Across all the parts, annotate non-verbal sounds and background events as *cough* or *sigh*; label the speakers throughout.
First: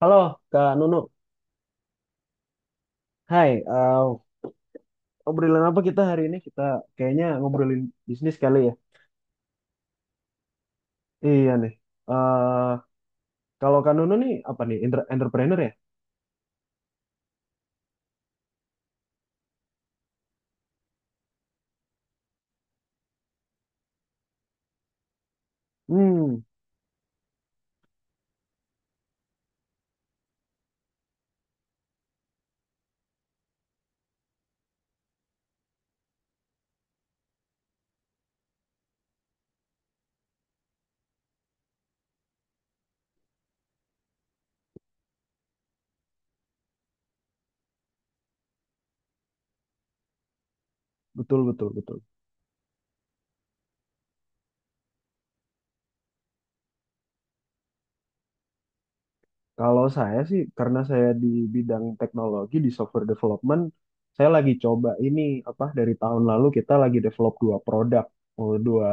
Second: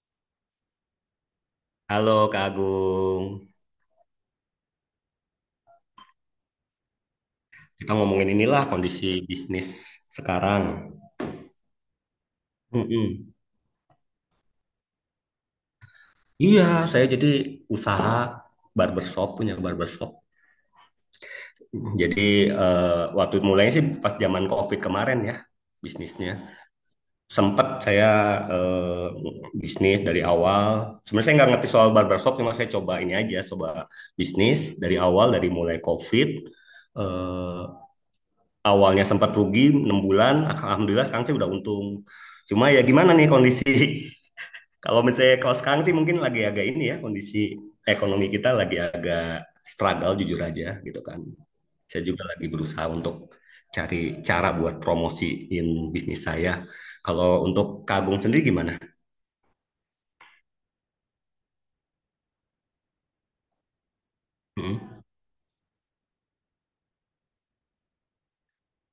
Speaker 1: Halo, Kak Nunu.
Speaker 2: Halo Kak Agung,
Speaker 1: Hai, obrolan apa kita hari ini? Kita kayaknya ngobrolin
Speaker 2: kita ngomongin
Speaker 1: bisnis kali
Speaker 2: inilah
Speaker 1: ya.
Speaker 2: kondisi bisnis sekarang.
Speaker 1: Iya nih. eh
Speaker 2: Mm-mm.
Speaker 1: Kalau Kak Nunu nih apa nih? Entrepreneur ya?
Speaker 2: Iya, saya jadi usaha barbershop, punya barbershop. Jadi eh, waktu mulainya sih pas zaman COVID kemarin ya
Speaker 1: Hmm,
Speaker 2: bisnisnya. Sempet saya eh, bisnis dari awal. Sebenarnya saya nggak ngerti soal barbershop, cuma saya coba ini aja, coba bisnis dari awal dari mulai COVID. eh, Awalnya sempat rugi 6 bulan, alhamdulillah sekarang sih udah untung. Cuma ya gimana nih kondisi *laughs* kalau misalnya kalau sekarang sih mungkin lagi agak ini ya kondisi ekonomi kita lagi agak struggle jujur aja gitu kan.
Speaker 1: betul betul betul.
Speaker 2: Saya juga lagi berusaha untuk cari cara buat promosiin bisnis saya. Kalau untuk Kagung sendiri gimana?
Speaker 1: Kalau saya sih karena saya di bidang teknologi di software development, saya lagi coba
Speaker 2: Mm-mm.
Speaker 1: ini apa dari tahun lalu kita lagi develop dua produk, oh, dua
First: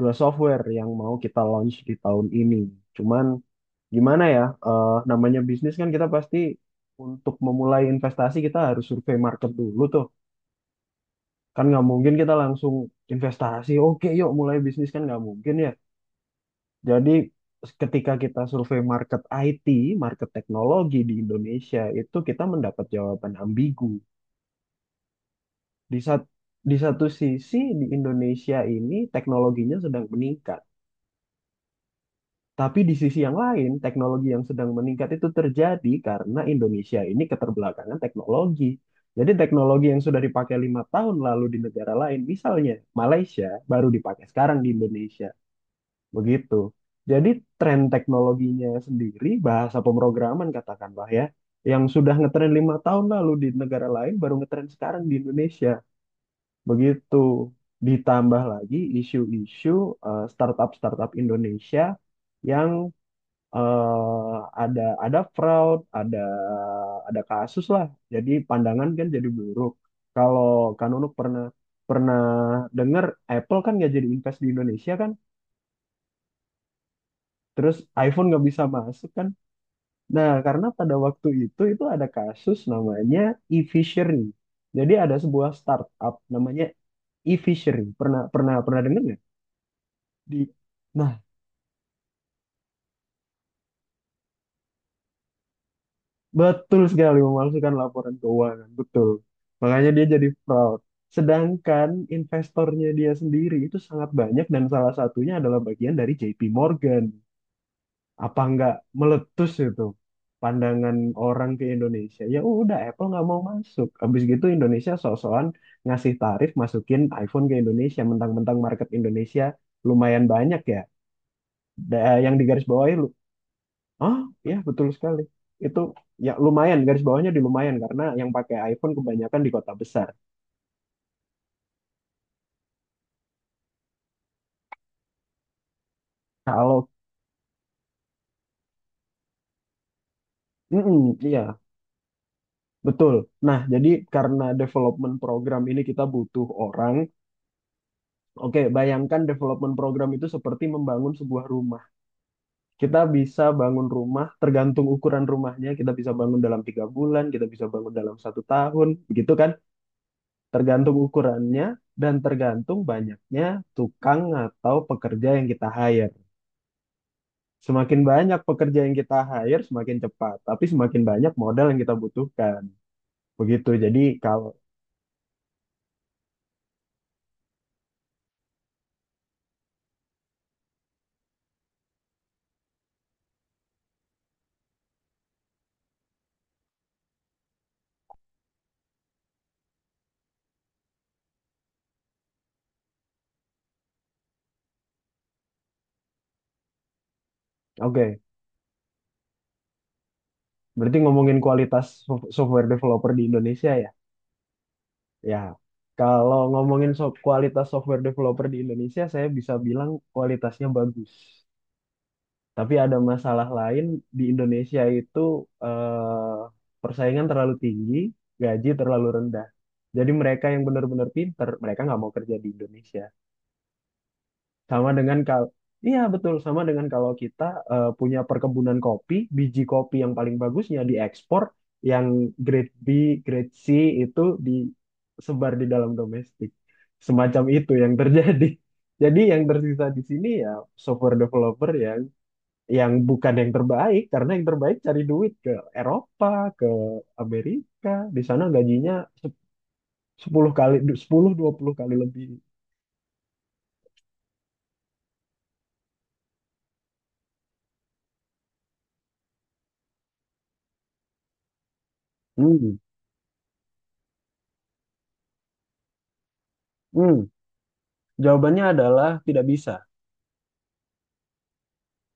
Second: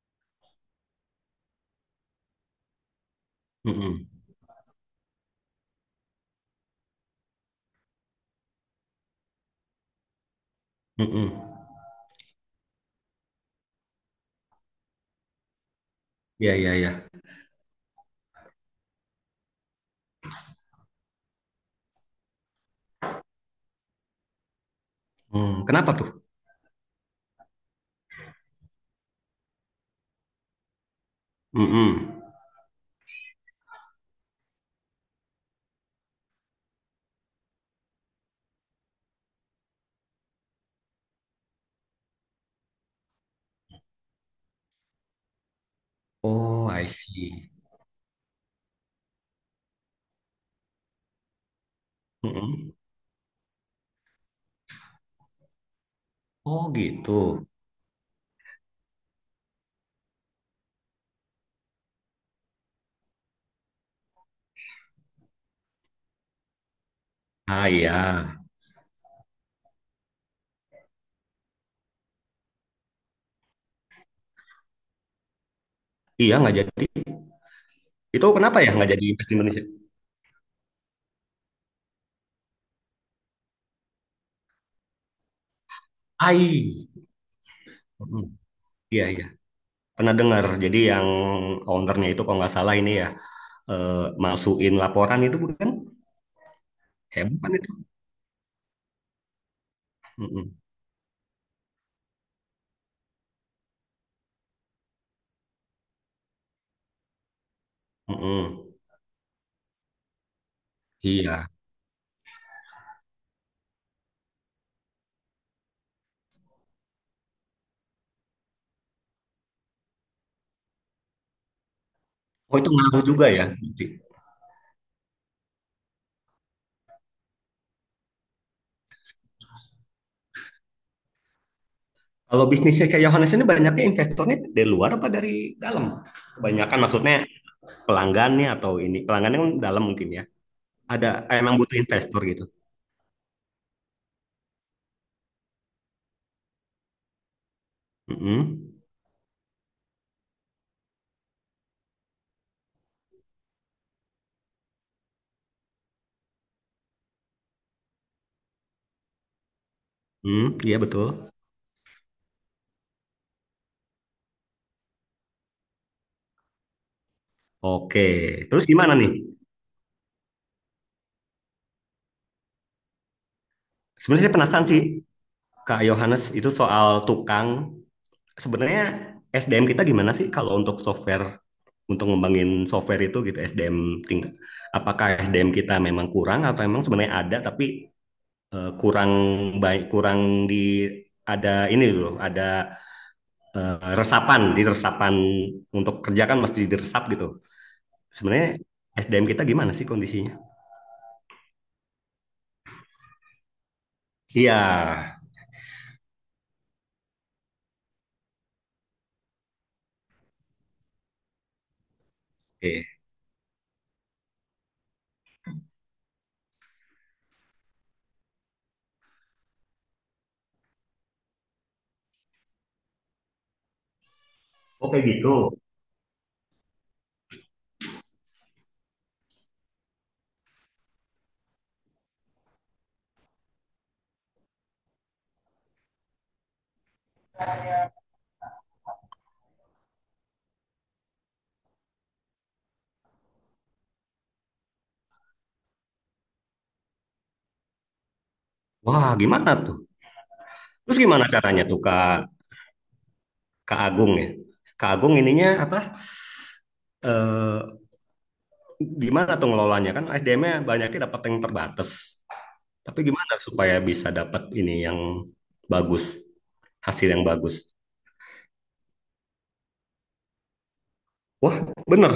Speaker 1: dua software yang mau kita launch di tahun ini. Cuman
Speaker 2: Mm-mm.
Speaker 1: gimana ya, namanya bisnis kan kita pasti untuk memulai investasi kita harus survei market dulu tuh,
Speaker 2: Mm-mm.
Speaker 1: kan nggak mungkin kita langsung investasi, oke yuk mulai bisnis kan nggak mungkin ya.
Speaker 2: Ya ya ya.
Speaker 1: Jadi ketika kita survei market IT, market teknologi di Indonesia itu kita mendapat jawaban ambigu.
Speaker 2: Hmm, kenapa
Speaker 1: di
Speaker 2: tuh?
Speaker 1: sat- di satu sisi di Indonesia ini teknologinya sedang meningkat.
Speaker 2: Mm-mm.
Speaker 1: Tapi di sisi yang lain, teknologi yang sedang meningkat itu terjadi karena Indonesia ini keterbelakangan teknologi. Jadi teknologi yang sudah dipakai 5 tahun lalu di negara lain, misalnya Malaysia, baru dipakai sekarang di Indonesia. Begitu.
Speaker 2: Oh, I
Speaker 1: Jadi
Speaker 2: see.
Speaker 1: tren teknologinya sendiri, bahasa pemrograman katakanlah ya, yang sudah ngetren
Speaker 2: Mm-mm.
Speaker 1: 5 tahun lalu di negara lain, baru ngetren sekarang di Indonesia.
Speaker 2: Oh gitu.
Speaker 1: Begitu. Ditambah lagi isu-isu, startup-startup Indonesia yang eh ada fraud, ada kasus
Speaker 2: Ah
Speaker 1: lah.
Speaker 2: iya.
Speaker 1: Jadi pandangan kan jadi buruk. Kalau Kak Nunuk pernah pernah dengar Apple kan nggak jadi invest di Indonesia kan,
Speaker 2: Iya, nggak jadi.
Speaker 1: terus iPhone
Speaker 2: Itu
Speaker 1: nggak
Speaker 2: kenapa
Speaker 1: bisa
Speaker 2: ya nggak jadi
Speaker 1: masuk kan.
Speaker 2: Best Indonesia?
Speaker 1: Nah karena pada waktu itu ada kasus namanya e-fishery. Jadi ada sebuah startup namanya
Speaker 2: AI.
Speaker 1: e-fishery. Pernah
Speaker 2: Mm,
Speaker 1: pernah pernah dengar
Speaker 2: iya,
Speaker 1: nggak?
Speaker 2: iya. Pernah
Speaker 1: Di
Speaker 2: dengar. Jadi yang
Speaker 1: Nah,
Speaker 2: ownernya itu kalau nggak salah ini ya, eh, masukin laporan itu bukan?
Speaker 1: betul sekali
Speaker 2: Heboh kan itu?
Speaker 1: memalsukan laporan keuangan, betul. Makanya dia jadi
Speaker 2: Mm-mm,
Speaker 1: fraud. Sedangkan investornya dia sendiri itu sangat banyak dan salah satunya adalah bagian dari JP Morgan. Apa nggak
Speaker 2: mm-mm.
Speaker 1: meletus itu pandangan
Speaker 2: Iya.
Speaker 1: orang ke Indonesia? Ya udah Apple nggak mau masuk. Habis gitu Indonesia sok-sokan ngasih tarif masukin iPhone ke Indonesia, mentang-mentang market Indonesia lumayan banyak ya. Yang
Speaker 2: Oh, itu
Speaker 1: digarisbawahi,
Speaker 2: ngaruh juga ya. Berarti.
Speaker 1: ah, ya betul sekali. Itu ya lumayan, garis bawahnya di lumayan karena yang pakai iPhone kebanyakan di kota besar.
Speaker 2: Kalau bisnisnya kayak Yohanes ini banyaknya investornya dari luar apa dari dalam? Kebanyakan
Speaker 1: Kalau
Speaker 2: maksudnya pelanggannya atau ini. Pelanggannya kan dalam mungkin ya.
Speaker 1: mm,
Speaker 2: Ada
Speaker 1: iya,
Speaker 2: emang butuh investor gitu.
Speaker 1: betul. Nah, jadi karena development program ini kita butuh orang. Oke,
Speaker 2: Mm-mm.
Speaker 1: bayangkan development program itu seperti membangun sebuah rumah. Kita bisa bangun rumah tergantung ukuran rumahnya. Kita bisa bangun dalam 3 bulan, kita bisa bangun dalam satu tahun, begitu kan?
Speaker 2: Mm, iya
Speaker 1: Tergantung
Speaker 2: betul.
Speaker 1: ukurannya dan tergantung banyaknya tukang atau pekerja yang kita hire. Semakin
Speaker 2: Oke,
Speaker 1: banyak
Speaker 2: terus
Speaker 1: pekerja
Speaker 2: gimana
Speaker 1: yang
Speaker 2: nih?
Speaker 1: kita hire, semakin cepat. Tapi semakin banyak modal yang kita butuhkan. Begitu. Jadi
Speaker 2: Sebenarnya saya
Speaker 1: kalau
Speaker 2: penasaran sih Kak Yohanes itu soal tukang. Sebenarnya SDM kita gimana sih kalau untuk software untuk ngembangin software itu gitu SDM tingkat apakah SDM kita memang kurang atau memang sebenarnya ada tapi kurang baik kurang di ada ini loh ada resapan di resapan untuk kerja kan mesti diresap gitu.
Speaker 1: Oke,
Speaker 2: Sebenarnya SDM kita gimana sih kondisinya?
Speaker 1: berarti ngomongin kualitas software developer di Indonesia ya.
Speaker 2: Iya,
Speaker 1: Ya, kalau ngomongin kualitas software developer di Indonesia, saya bisa bilang kualitasnya bagus. Tapi ada
Speaker 2: oke.
Speaker 1: masalah lain di Indonesia itu, eh, persaingan terlalu tinggi, gaji terlalu rendah. Jadi mereka yang benar-benar pinter, mereka nggak mau kerja di Indonesia. Sama
Speaker 2: Oke
Speaker 1: dengan kalau
Speaker 2: gitu.
Speaker 1: Iya betul, sama dengan kalau kita punya perkebunan kopi, biji kopi yang paling bagusnya diekspor, yang grade B, grade C itu disebar di dalam domestik. Semacam itu yang *laughs* terjadi. Jadi yang tersisa di sini ya software developer yang bukan yang terbaik karena yang terbaik cari duit ke Eropa, ke Amerika. Di sana gajinya
Speaker 2: Wah,
Speaker 1: se-
Speaker 2: gimana tuh?
Speaker 1: 10 kali
Speaker 2: Terus gimana
Speaker 1: sepuluh dua
Speaker 2: caranya
Speaker 1: puluh
Speaker 2: tuh
Speaker 1: kali lebih.
Speaker 2: Kak Kak Agung ya. Kak Agung ininya apa? Eh, gimana tuh ngelolanya kan SDM-nya banyaknya dapat yang terbatas.
Speaker 1: Hmm.
Speaker 2: Tapi gimana supaya bisa dapat ini yang bagus, hasil
Speaker 1: Hmm.
Speaker 2: yang bagus?
Speaker 1: Jawabannya adalah tidak bisa.
Speaker 2: Wah, bener.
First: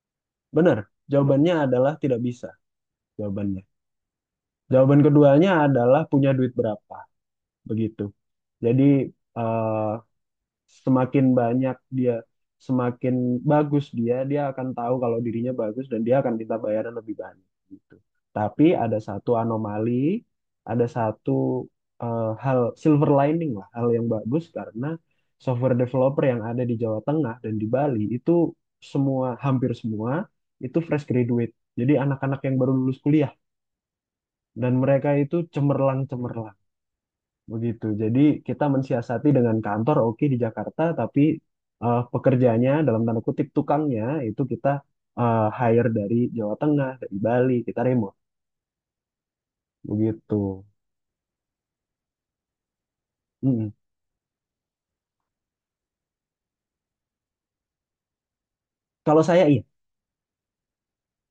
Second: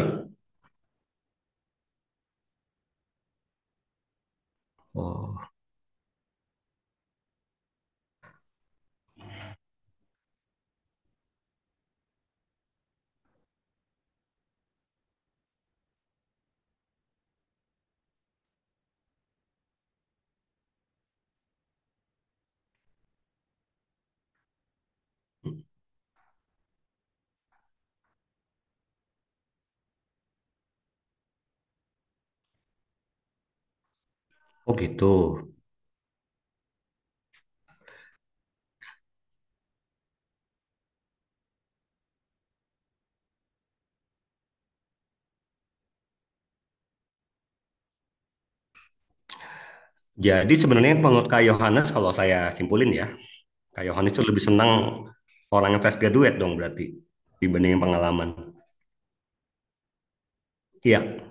Speaker 1: Benar, jawabannya adalah tidak bisa, jawabannya. Jawaban keduanya
Speaker 2: Oh,
Speaker 1: adalah punya duit berapa, begitu. Jadi, eh, semakin banyak dia semakin bagus dia dia akan tahu kalau dirinya bagus dan dia akan minta bayaran lebih banyak gitu. Tapi ada satu anomali, ada satu, hal silver lining lah, hal yang bagus karena software developer yang ada di Jawa Tengah dan di Bali itu semua, hampir semua itu fresh graduate, jadi anak-anak yang baru lulus kuliah, dan
Speaker 2: oh gitu.
Speaker 1: mereka itu cemerlang cemerlang. Begitu. Jadi kita mensiasati dengan kantor oke di Jakarta, tapi pekerjanya dalam tanda kutip tukangnya itu kita hire dari Jawa Tengah, dari Bali, kita remote.
Speaker 2: Jadi
Speaker 1: Begitu.
Speaker 2: sebenarnya menurut Kak Yohanes kalau saya simpulin ya,
Speaker 1: Mm-mm.
Speaker 2: Kak Yohanes itu lebih senang orang yang fresh graduate dong berarti dibandingin pengalaman.
Speaker 1: Kalau saya iya,
Speaker 2: Iya,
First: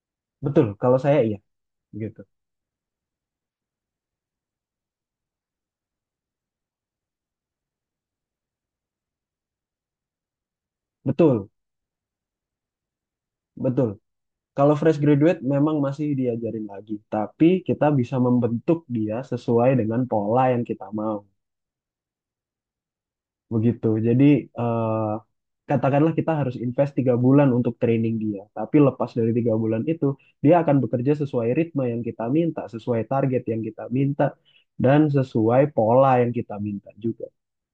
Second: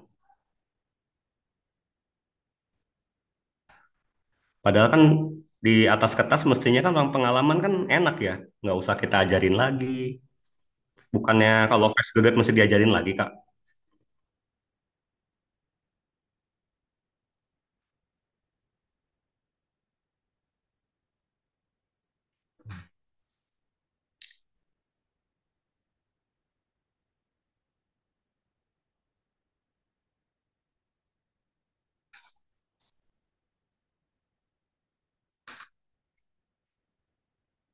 Speaker 1: betul. Kalau saya iya, begitu.
Speaker 2: padahal kan di atas kertas mestinya kan orang pengalaman kan enak ya. Nggak usah kita ajarin lagi.
Speaker 1: Betul,
Speaker 2: Bukannya kalau fresh graduate mesti diajarin lagi, Kak.
Speaker 1: betul. Kalau fresh graduate memang masih diajarin lagi, tapi kita bisa membentuk dia sesuai dengan pola yang kita mau. Begitu. Jadi, eh, katakanlah kita harus invest 3 bulan untuk training dia. Tapi lepas dari 3 bulan itu, dia akan bekerja sesuai ritme yang kita minta, sesuai target yang kita minta, dan sesuai pola yang kita minta juga.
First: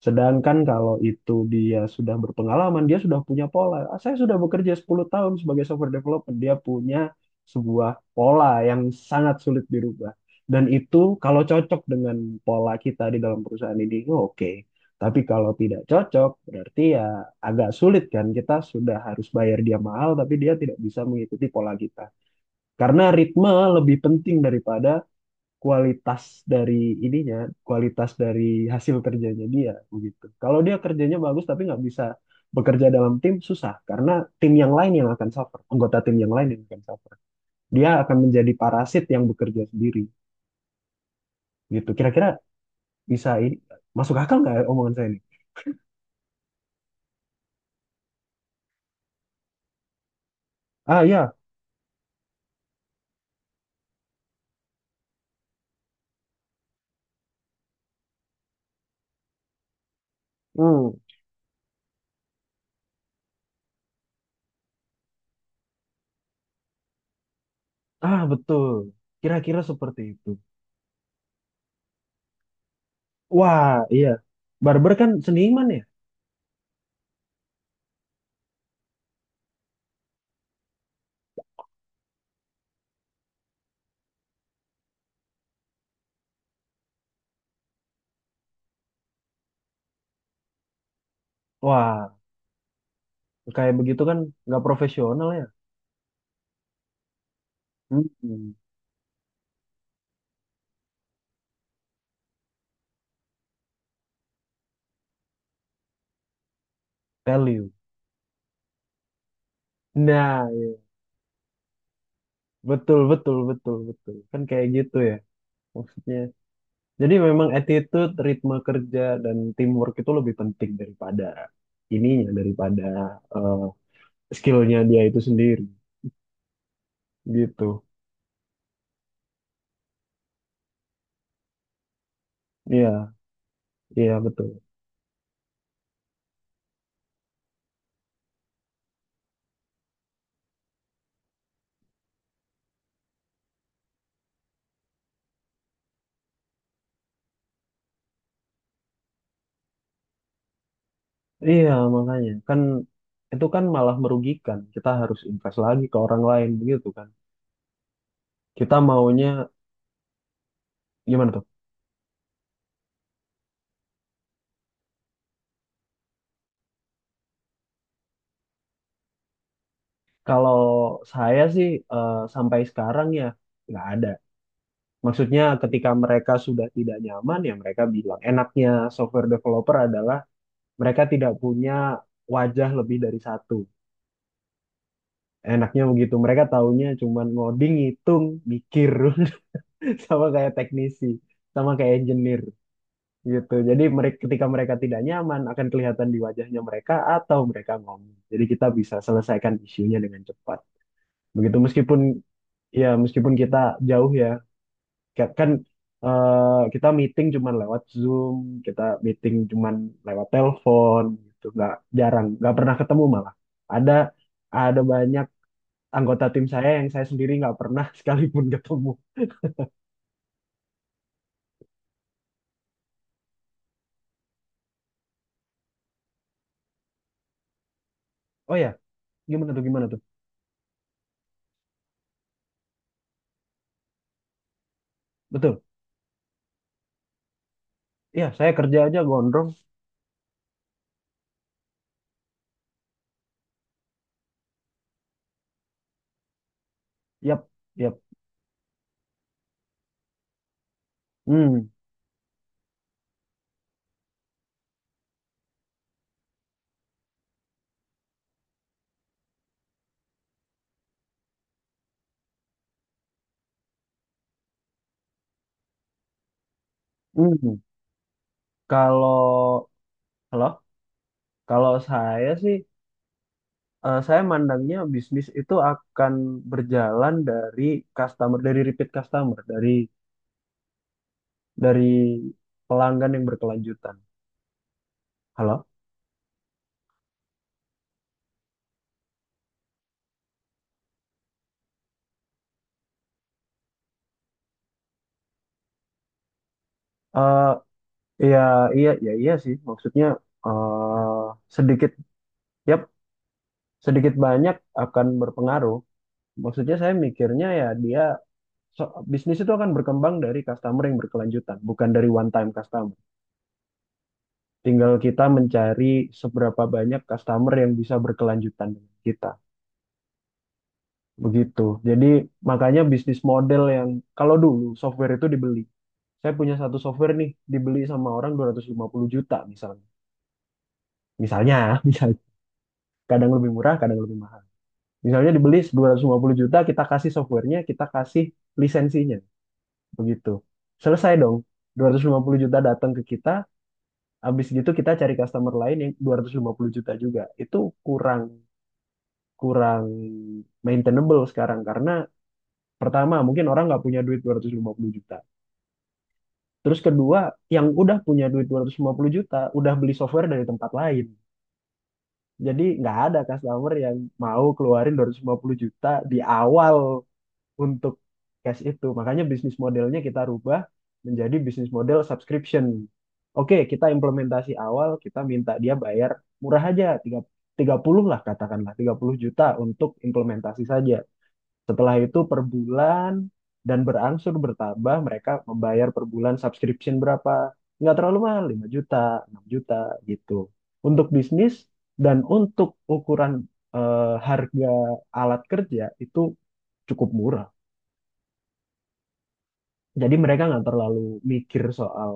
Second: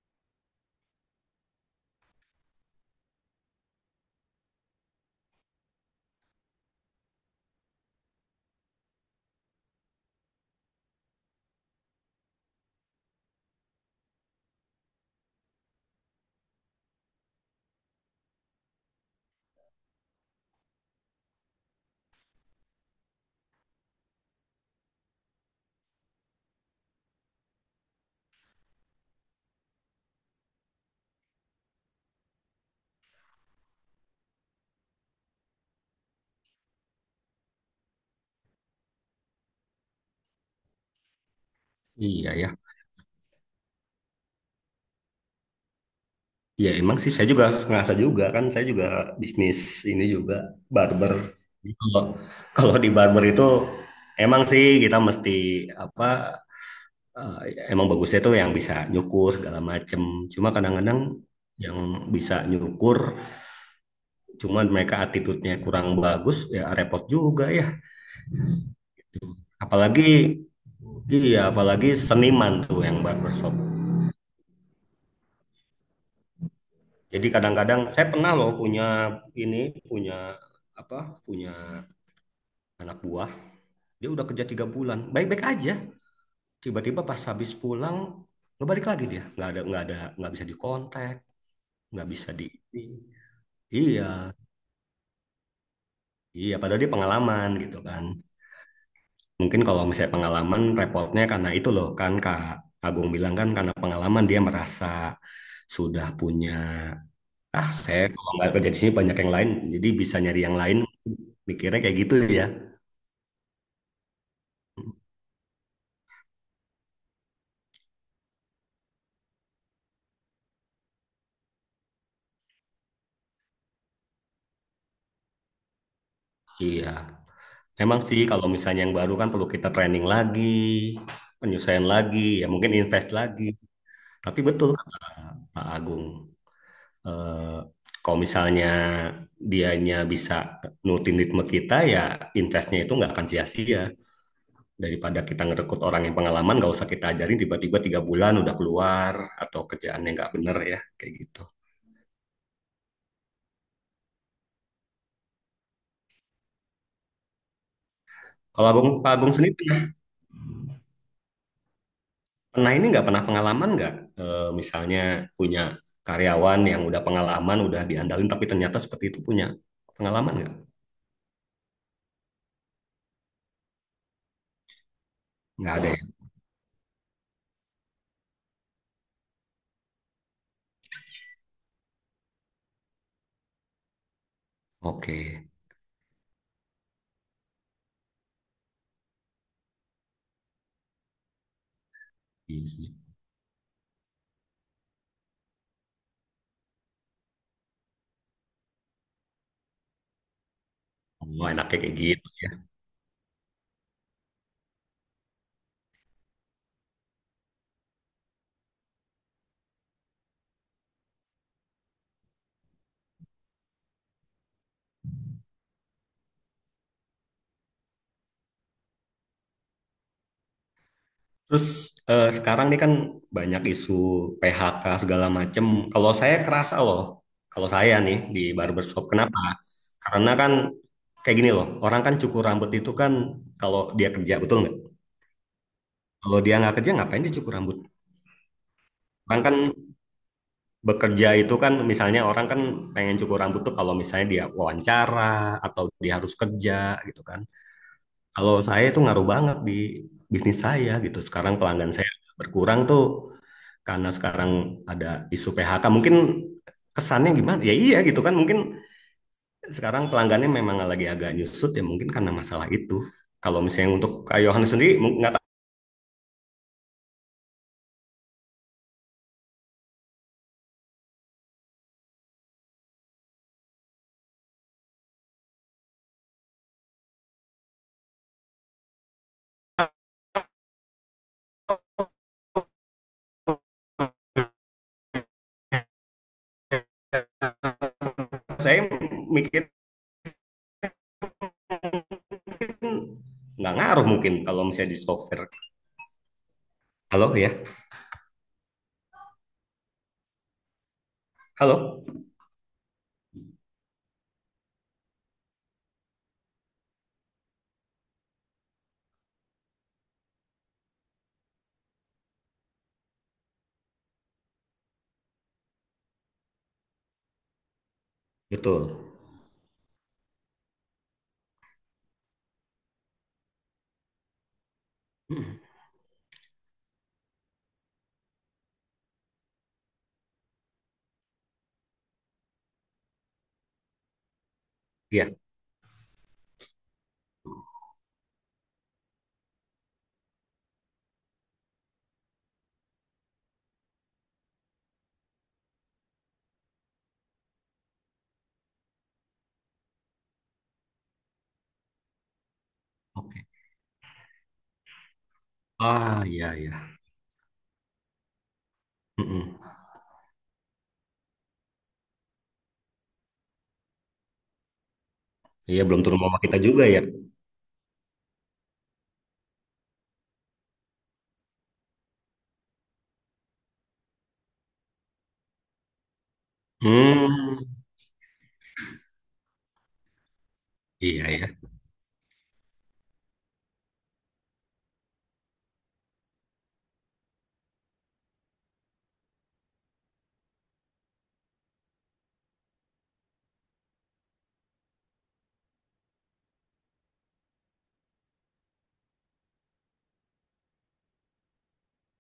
Speaker 1: Sedangkan kalau itu dia sudah berpengalaman, dia sudah punya pola. "Ah, saya sudah bekerja 10 tahun sebagai software developer." Dia punya sebuah pola yang sangat sulit dirubah. Dan itu kalau cocok dengan pola kita di dalam perusahaan ini, oh, oke. Tapi kalau tidak cocok, berarti ya agak sulit kan. Kita sudah harus bayar dia mahal, tapi dia tidak bisa mengikuti pola kita. Karena ritme lebih penting daripada kualitas dari ininya, kualitas dari hasil kerjanya dia begitu. Kalau dia kerjanya bagus tapi nggak bisa bekerja dalam tim, susah. Karena tim yang lain yang akan suffer, anggota tim yang lain yang akan suffer. Dia akan menjadi parasit yang bekerja sendiri gitu. Kira-kira
Speaker 2: Iya ya.
Speaker 1: bisa ini, masuk akal nggak ya omongan saya ini?
Speaker 2: Iya emang sih saya juga ngerasa juga kan. Saya juga bisnis ini juga
Speaker 1: Ah
Speaker 2: barber.
Speaker 1: ya,
Speaker 2: Jadi Kalau kalau di barber itu emang sih kita mesti apa eh, emang bagusnya tuh yang bisa nyukur segala macem. Cuma
Speaker 1: hmm,
Speaker 2: kadang-kadang yang bisa nyukur cuman mereka attitude-nya kurang bagus ya repot juga ya.
Speaker 1: ah, betul. Kira-kira seperti itu.
Speaker 2: Apalagi iya, apalagi seniman tuh yang barbershop.
Speaker 1: Wah, iya. Barber kan seniman ya?
Speaker 2: Jadi kadang-kadang saya pernah loh punya ini, punya apa? Punya anak buah. Dia udah kerja 3 bulan, baik-baik aja. Tiba-tiba pas habis pulang, ngebalik lagi dia. Nggak ada, nggak ada, nggak bisa dikontak, nggak
Speaker 1: Wah,
Speaker 2: bisa di.
Speaker 1: kayak begitu kan,
Speaker 2: Iya,
Speaker 1: nggak profesional ya?
Speaker 2: iya. Padahal dia pengalaman gitu kan.
Speaker 1: Hmm,
Speaker 2: Mungkin kalau misalnya pengalaman, repotnya karena itu loh kan Kak Agung bilang kan karena pengalaman dia merasa sudah punya.
Speaker 1: tell
Speaker 2: Ah,
Speaker 1: you.
Speaker 2: saya kalau nggak kerja di sini banyak yang lain, jadi bisa nyari
Speaker 1: Nah,
Speaker 2: yang lain. Mikirnya kayak gitu ya.
Speaker 1: betul, betul, betul, betul. Kan kayak gitu ya maksudnya. Jadi memang attitude, ritme kerja, dan teamwork itu lebih penting daripada ininya, daripada eh, skillnya dia itu sendiri.
Speaker 2: Iya.
Speaker 1: Gitu.
Speaker 2: Emang sih kalau misalnya yang baru kan perlu kita training lagi, penyesuaian lagi, ya mungkin invest
Speaker 1: Iya,
Speaker 2: lagi.
Speaker 1: iya
Speaker 2: Tapi
Speaker 1: betul.
Speaker 2: betul kata Pak Agung, eh, kalau misalnya dianya bisa nurutin ritme kita, ya investnya itu nggak akan sia-sia. Daripada kita ngerekrut orang yang pengalaman, nggak usah kita ajarin tiba-tiba 3 bulan udah keluar atau kerjaannya nggak bener ya, kayak gitu.
Speaker 1: Iya, makanya kan itu kan malah merugikan. Kita harus invest lagi ke orang lain begitu kan.
Speaker 2: Kalau
Speaker 1: Kita
Speaker 2: Abang, Pak Abang
Speaker 1: maunya
Speaker 2: sendiri pernah,
Speaker 1: gimana tuh?
Speaker 2: pernah ini nggak pernah pengalaman nggak? Misalnya punya karyawan yang udah pengalaman, udah diandalin, tapi ternyata seperti itu punya pengalaman nggak?
Speaker 1: Kalau saya sih, sampai sekarang ya nggak ada. Maksudnya
Speaker 2: Nggak ada
Speaker 1: ketika
Speaker 2: ya?
Speaker 1: mereka sudah tidak nyaman ya mereka bilang enaknya software developer adalah mereka tidak punya wajah lebih dari satu.
Speaker 2: Oke,
Speaker 1: Enaknya begitu. Mereka taunya cuman ngoding, ngitung, mikir *laughs* sama kayak teknisi, sama kayak engineer.
Speaker 2: iya sih.
Speaker 1: Gitu. Jadi mereka ketika mereka tidak nyaman akan kelihatan di wajahnya mereka atau mereka ngomong. Jadi kita bisa selesaikan isunya dengan cepat.
Speaker 2: Oh,
Speaker 1: Begitu
Speaker 2: enaknya kayak
Speaker 1: meskipun
Speaker 2: gitu ya.
Speaker 1: ya meskipun kita jauh ya, kan, kita meeting cuman lewat Zoom, kita meeting cuman lewat telepon gitu. Nggak jarang, nggak pernah ketemu malah. Ada ada banyak anggota tim saya yang saya sendiri nggak pernah *laughs* sekalipun ketemu.
Speaker 2: Terus sekarang nih kan banyak isu PHK segala macem. Kalau saya kerasa loh, kalau saya nih di
Speaker 1: Oh ya,
Speaker 2: barbershop, kenapa?
Speaker 1: gimana tuh gimana tuh?
Speaker 2: Karena kan kayak gini loh, orang kan cukur rambut itu kan kalau dia kerja, betul nggak?
Speaker 1: Betul.
Speaker 2: Kalau dia nggak kerja, ngapain dia cukur rambut?
Speaker 1: Iya, saya kerja aja
Speaker 2: Orang
Speaker 1: gondrong.
Speaker 2: kan bekerja itu kan misalnya orang kan pengen cukur rambut tuh kalau misalnya dia wawancara atau dia harus kerja gitu kan.
Speaker 1: Yap, yap.
Speaker 2: Kalau saya itu ngaruh banget di bisnis saya gitu. Sekarang
Speaker 1: Hmm.
Speaker 2: pelanggan saya berkurang tuh karena sekarang ada isu PHK. Mungkin kesannya gimana? Ya iya gitu kan. Mungkin sekarang pelanggannya memang lagi agak nyusut ya mungkin karena masalah itu. Kalau misalnya untuk Kak Yohanes sendiri nggak tahu
Speaker 1: Hmm, Kalau halo, kalau saya sih, saya mandangnya bisnis itu akan berjalan dari customer dari repeat customer dari pelanggan yang berkelanjutan. Halo.
Speaker 2: saya mikir kan nggak ngaruh mungkin kalau misalnya di software. Halo ya,
Speaker 1: Eh iya iya iya iya sih maksudnya, eh sedikit,
Speaker 2: halo,
Speaker 1: yap, sedikit banyak akan berpengaruh. Maksudnya saya mikirnya ya dia, bisnis itu akan berkembang dari customer yang berkelanjutan, bukan dari one time customer. Tinggal kita mencari seberapa banyak customer yang bisa berkelanjutan
Speaker 2: betul.
Speaker 1: dengan kita. Begitu. Jadi makanya bisnis model yang kalau dulu software itu dibeli.
Speaker 2: Mm,
Speaker 1: Saya punya satu software nih dibeli sama orang 250 juta misalnya. Misalnya, *laughs* misalnya kadang lebih murah, kadang lebih mahal.
Speaker 2: iya,
Speaker 1: Misalnya dibeli 250 juta, kita kasih softwarenya, kita kasih lisensinya. Begitu. Selesai dong. 250 juta datang ke kita, habis gitu kita cari customer lain yang 250 juta juga. Itu kurang, kurang maintainable sekarang karena pertama
Speaker 2: oke.
Speaker 1: mungkin orang nggak punya duit 250 juta.
Speaker 2: Ah, iya
Speaker 1: Terus
Speaker 2: ya.
Speaker 1: kedua, yang udah punya duit 250 juta
Speaker 2: Mm-mm.
Speaker 1: udah beli software dari tempat lain. Jadi nggak ada customer yang mau keluarin 250
Speaker 2: Iya
Speaker 1: juta
Speaker 2: belum turun
Speaker 1: di
Speaker 2: mama kita
Speaker 1: awal
Speaker 2: juga ya.
Speaker 1: untuk cash itu. Makanya bisnis modelnya kita rubah menjadi bisnis model subscription. Oke, kita implementasi awal, kita minta dia bayar murah aja,
Speaker 2: Hmm,
Speaker 1: puluh lah katakanlah, 30 juta untuk implementasi saja.
Speaker 2: iya ya,
Speaker 1: Setelah itu per bulan dan berangsur bertambah mereka membayar per bulan subscription berapa? Nggak terlalu mahal, 5 juta, 6 juta gitu. Untuk bisnis dan untuk ukuran, harga alat kerja itu cukup murah. Jadi mereka nggak terlalu mikir soal,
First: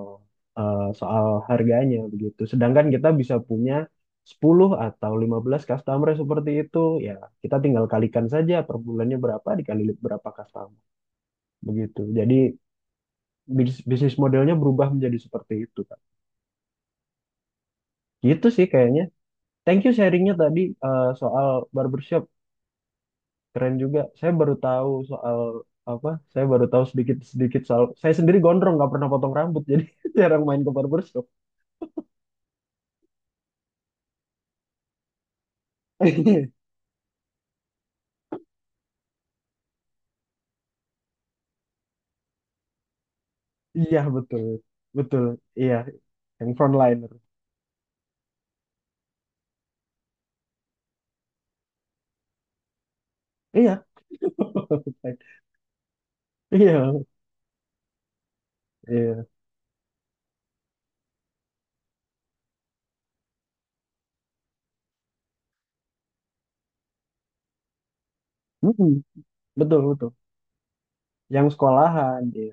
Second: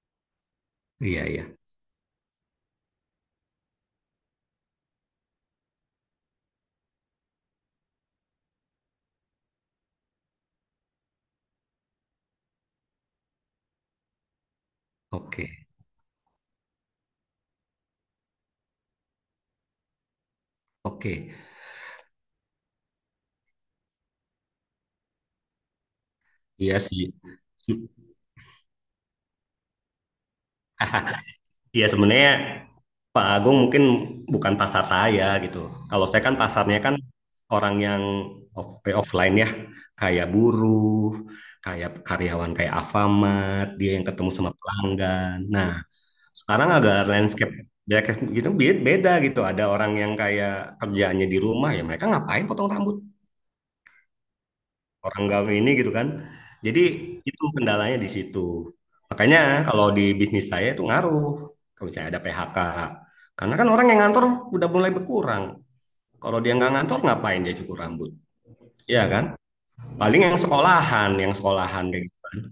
Speaker 2: iya
Speaker 1: soal
Speaker 2: ya.
Speaker 1: harganya begitu. Sedangkan kita bisa punya 10 atau 15 customer seperti itu, ya kita tinggal kalikan saja per bulannya berapa dikali berapa customer begitu. Jadi bisnis modelnya berubah menjadi
Speaker 2: Oke,
Speaker 1: seperti itu Kak. Gitu sih kayaknya. Thank you sharingnya tadi,
Speaker 2: oke.
Speaker 1: soal barbershop. Keren juga. Saya baru tahu soal apa? Saya baru
Speaker 2: Iya
Speaker 1: tahu
Speaker 2: sih.
Speaker 1: sedikit-sedikit soal. Saya sendiri gondrong nggak pernah potong rambut *laughs* jadi jarang main ke barbershop.
Speaker 2: Iya sebenarnya Pak Agung mungkin bukan pasar saya gitu. Kalau saya kan
Speaker 1: *laughs*
Speaker 2: pasarnya kan orang yang offline ya, kayak buruh, kayak karyawan kayak Alfamart, dia
Speaker 1: Iya
Speaker 2: yang ketemu
Speaker 1: betul,
Speaker 2: sama
Speaker 1: betul.
Speaker 2: pelanggan. Nah,
Speaker 1: Iya, yang
Speaker 2: sekarang agak
Speaker 1: frontliner.
Speaker 2: landscape ya kayak gitu beda gitu. Ada orang yang kayak kerjaannya di rumah ya mereka ngapain potong rambut
Speaker 1: Iya.
Speaker 2: orang nggak
Speaker 1: *laughs*
Speaker 2: ini gitu kan. Jadi
Speaker 1: Iya,
Speaker 2: itu kendalanya di situ.
Speaker 1: iya.
Speaker 2: Makanya kalau di bisnis saya itu ngaruh. Kalau misalnya ada PHK, karena kan orang yang ngantor udah mulai berkurang. Kalau dia nggak ngantor ngapain dia cukur rambut?
Speaker 1: Mm-mm.
Speaker 2: Ya kan?
Speaker 1: Betul, betul.
Speaker 2: Paling yang
Speaker 1: Yang
Speaker 2: sekolahan kayak gitu
Speaker 1: sekolahan,
Speaker 2: kan.
Speaker 1: iya.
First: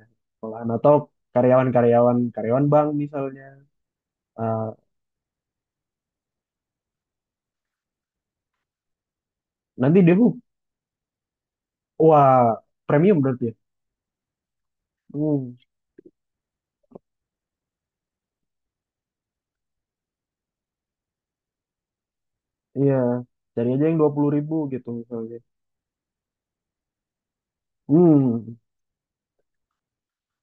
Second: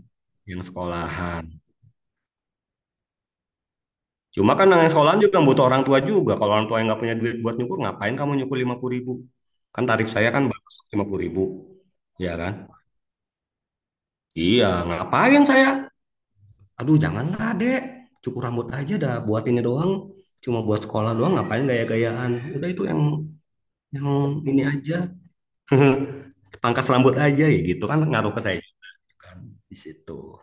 Speaker 2: Yang
Speaker 1: Sekolahan atau
Speaker 2: sekolahan.
Speaker 1: karyawan-karyawan, karyawan bank misalnya.
Speaker 2: Cuma
Speaker 1: Eh,
Speaker 2: kan yang sekolahan juga butuh orang tua juga. Kalau orang tua yang nggak punya duit buat nyukur, ngapain kamu nyukur 50 ribu? Kan
Speaker 1: nanti
Speaker 2: tarif
Speaker 1: dia
Speaker 2: saya kan baru 50 ribu. Ya
Speaker 1: Wah,
Speaker 2: kan?
Speaker 1: premium berarti ya?
Speaker 2: Iya, ngapain
Speaker 1: Hmm,
Speaker 2: saya? Aduh, janganlah, Dek. Cukur rambut aja dah, buat ini doang. Cuma buat sekolah doang, ngapain gaya-gayaan? Udah itu
Speaker 1: iya.
Speaker 2: yang
Speaker 1: Cari aja yang
Speaker 2: yang
Speaker 1: 20 ribu
Speaker 2: ini
Speaker 1: gitu
Speaker 2: aja.
Speaker 1: misalnya.
Speaker 2: *laughs* Pangkas rambut aja ya gitu kan ngaruh ke
Speaker 1: Hmm,
Speaker 2: saya juga kan di situ.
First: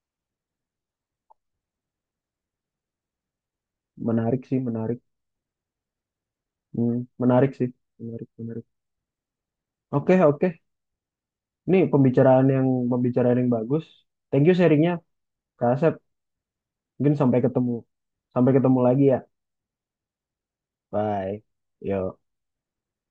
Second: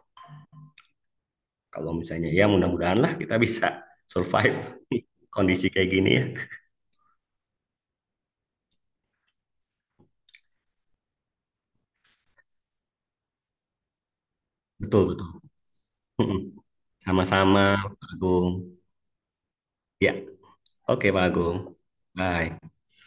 Speaker 2: Kalau misalnya ya mudah-mudahan lah kita bisa
Speaker 1: Menarik
Speaker 2: survive
Speaker 1: sih, menarik.
Speaker 2: *laughs* kondisi kayak gini ya.
Speaker 1: Hmm, Menarik sih, menarik, menarik. Oke, oke. Ini pembicaraan yang bagus. Thank you sharingnya,
Speaker 2: Betul, betul.
Speaker 1: Kak Asep.
Speaker 2: *laughs*
Speaker 1: Mungkin
Speaker 2: Sama-sama, Pak
Speaker 1: sampai
Speaker 2: Agung.
Speaker 1: ketemu lagi ya.
Speaker 2: Ya, oke Pak
Speaker 1: Bye.
Speaker 2: Agung.
Speaker 1: Yo.
Speaker 2: Bye.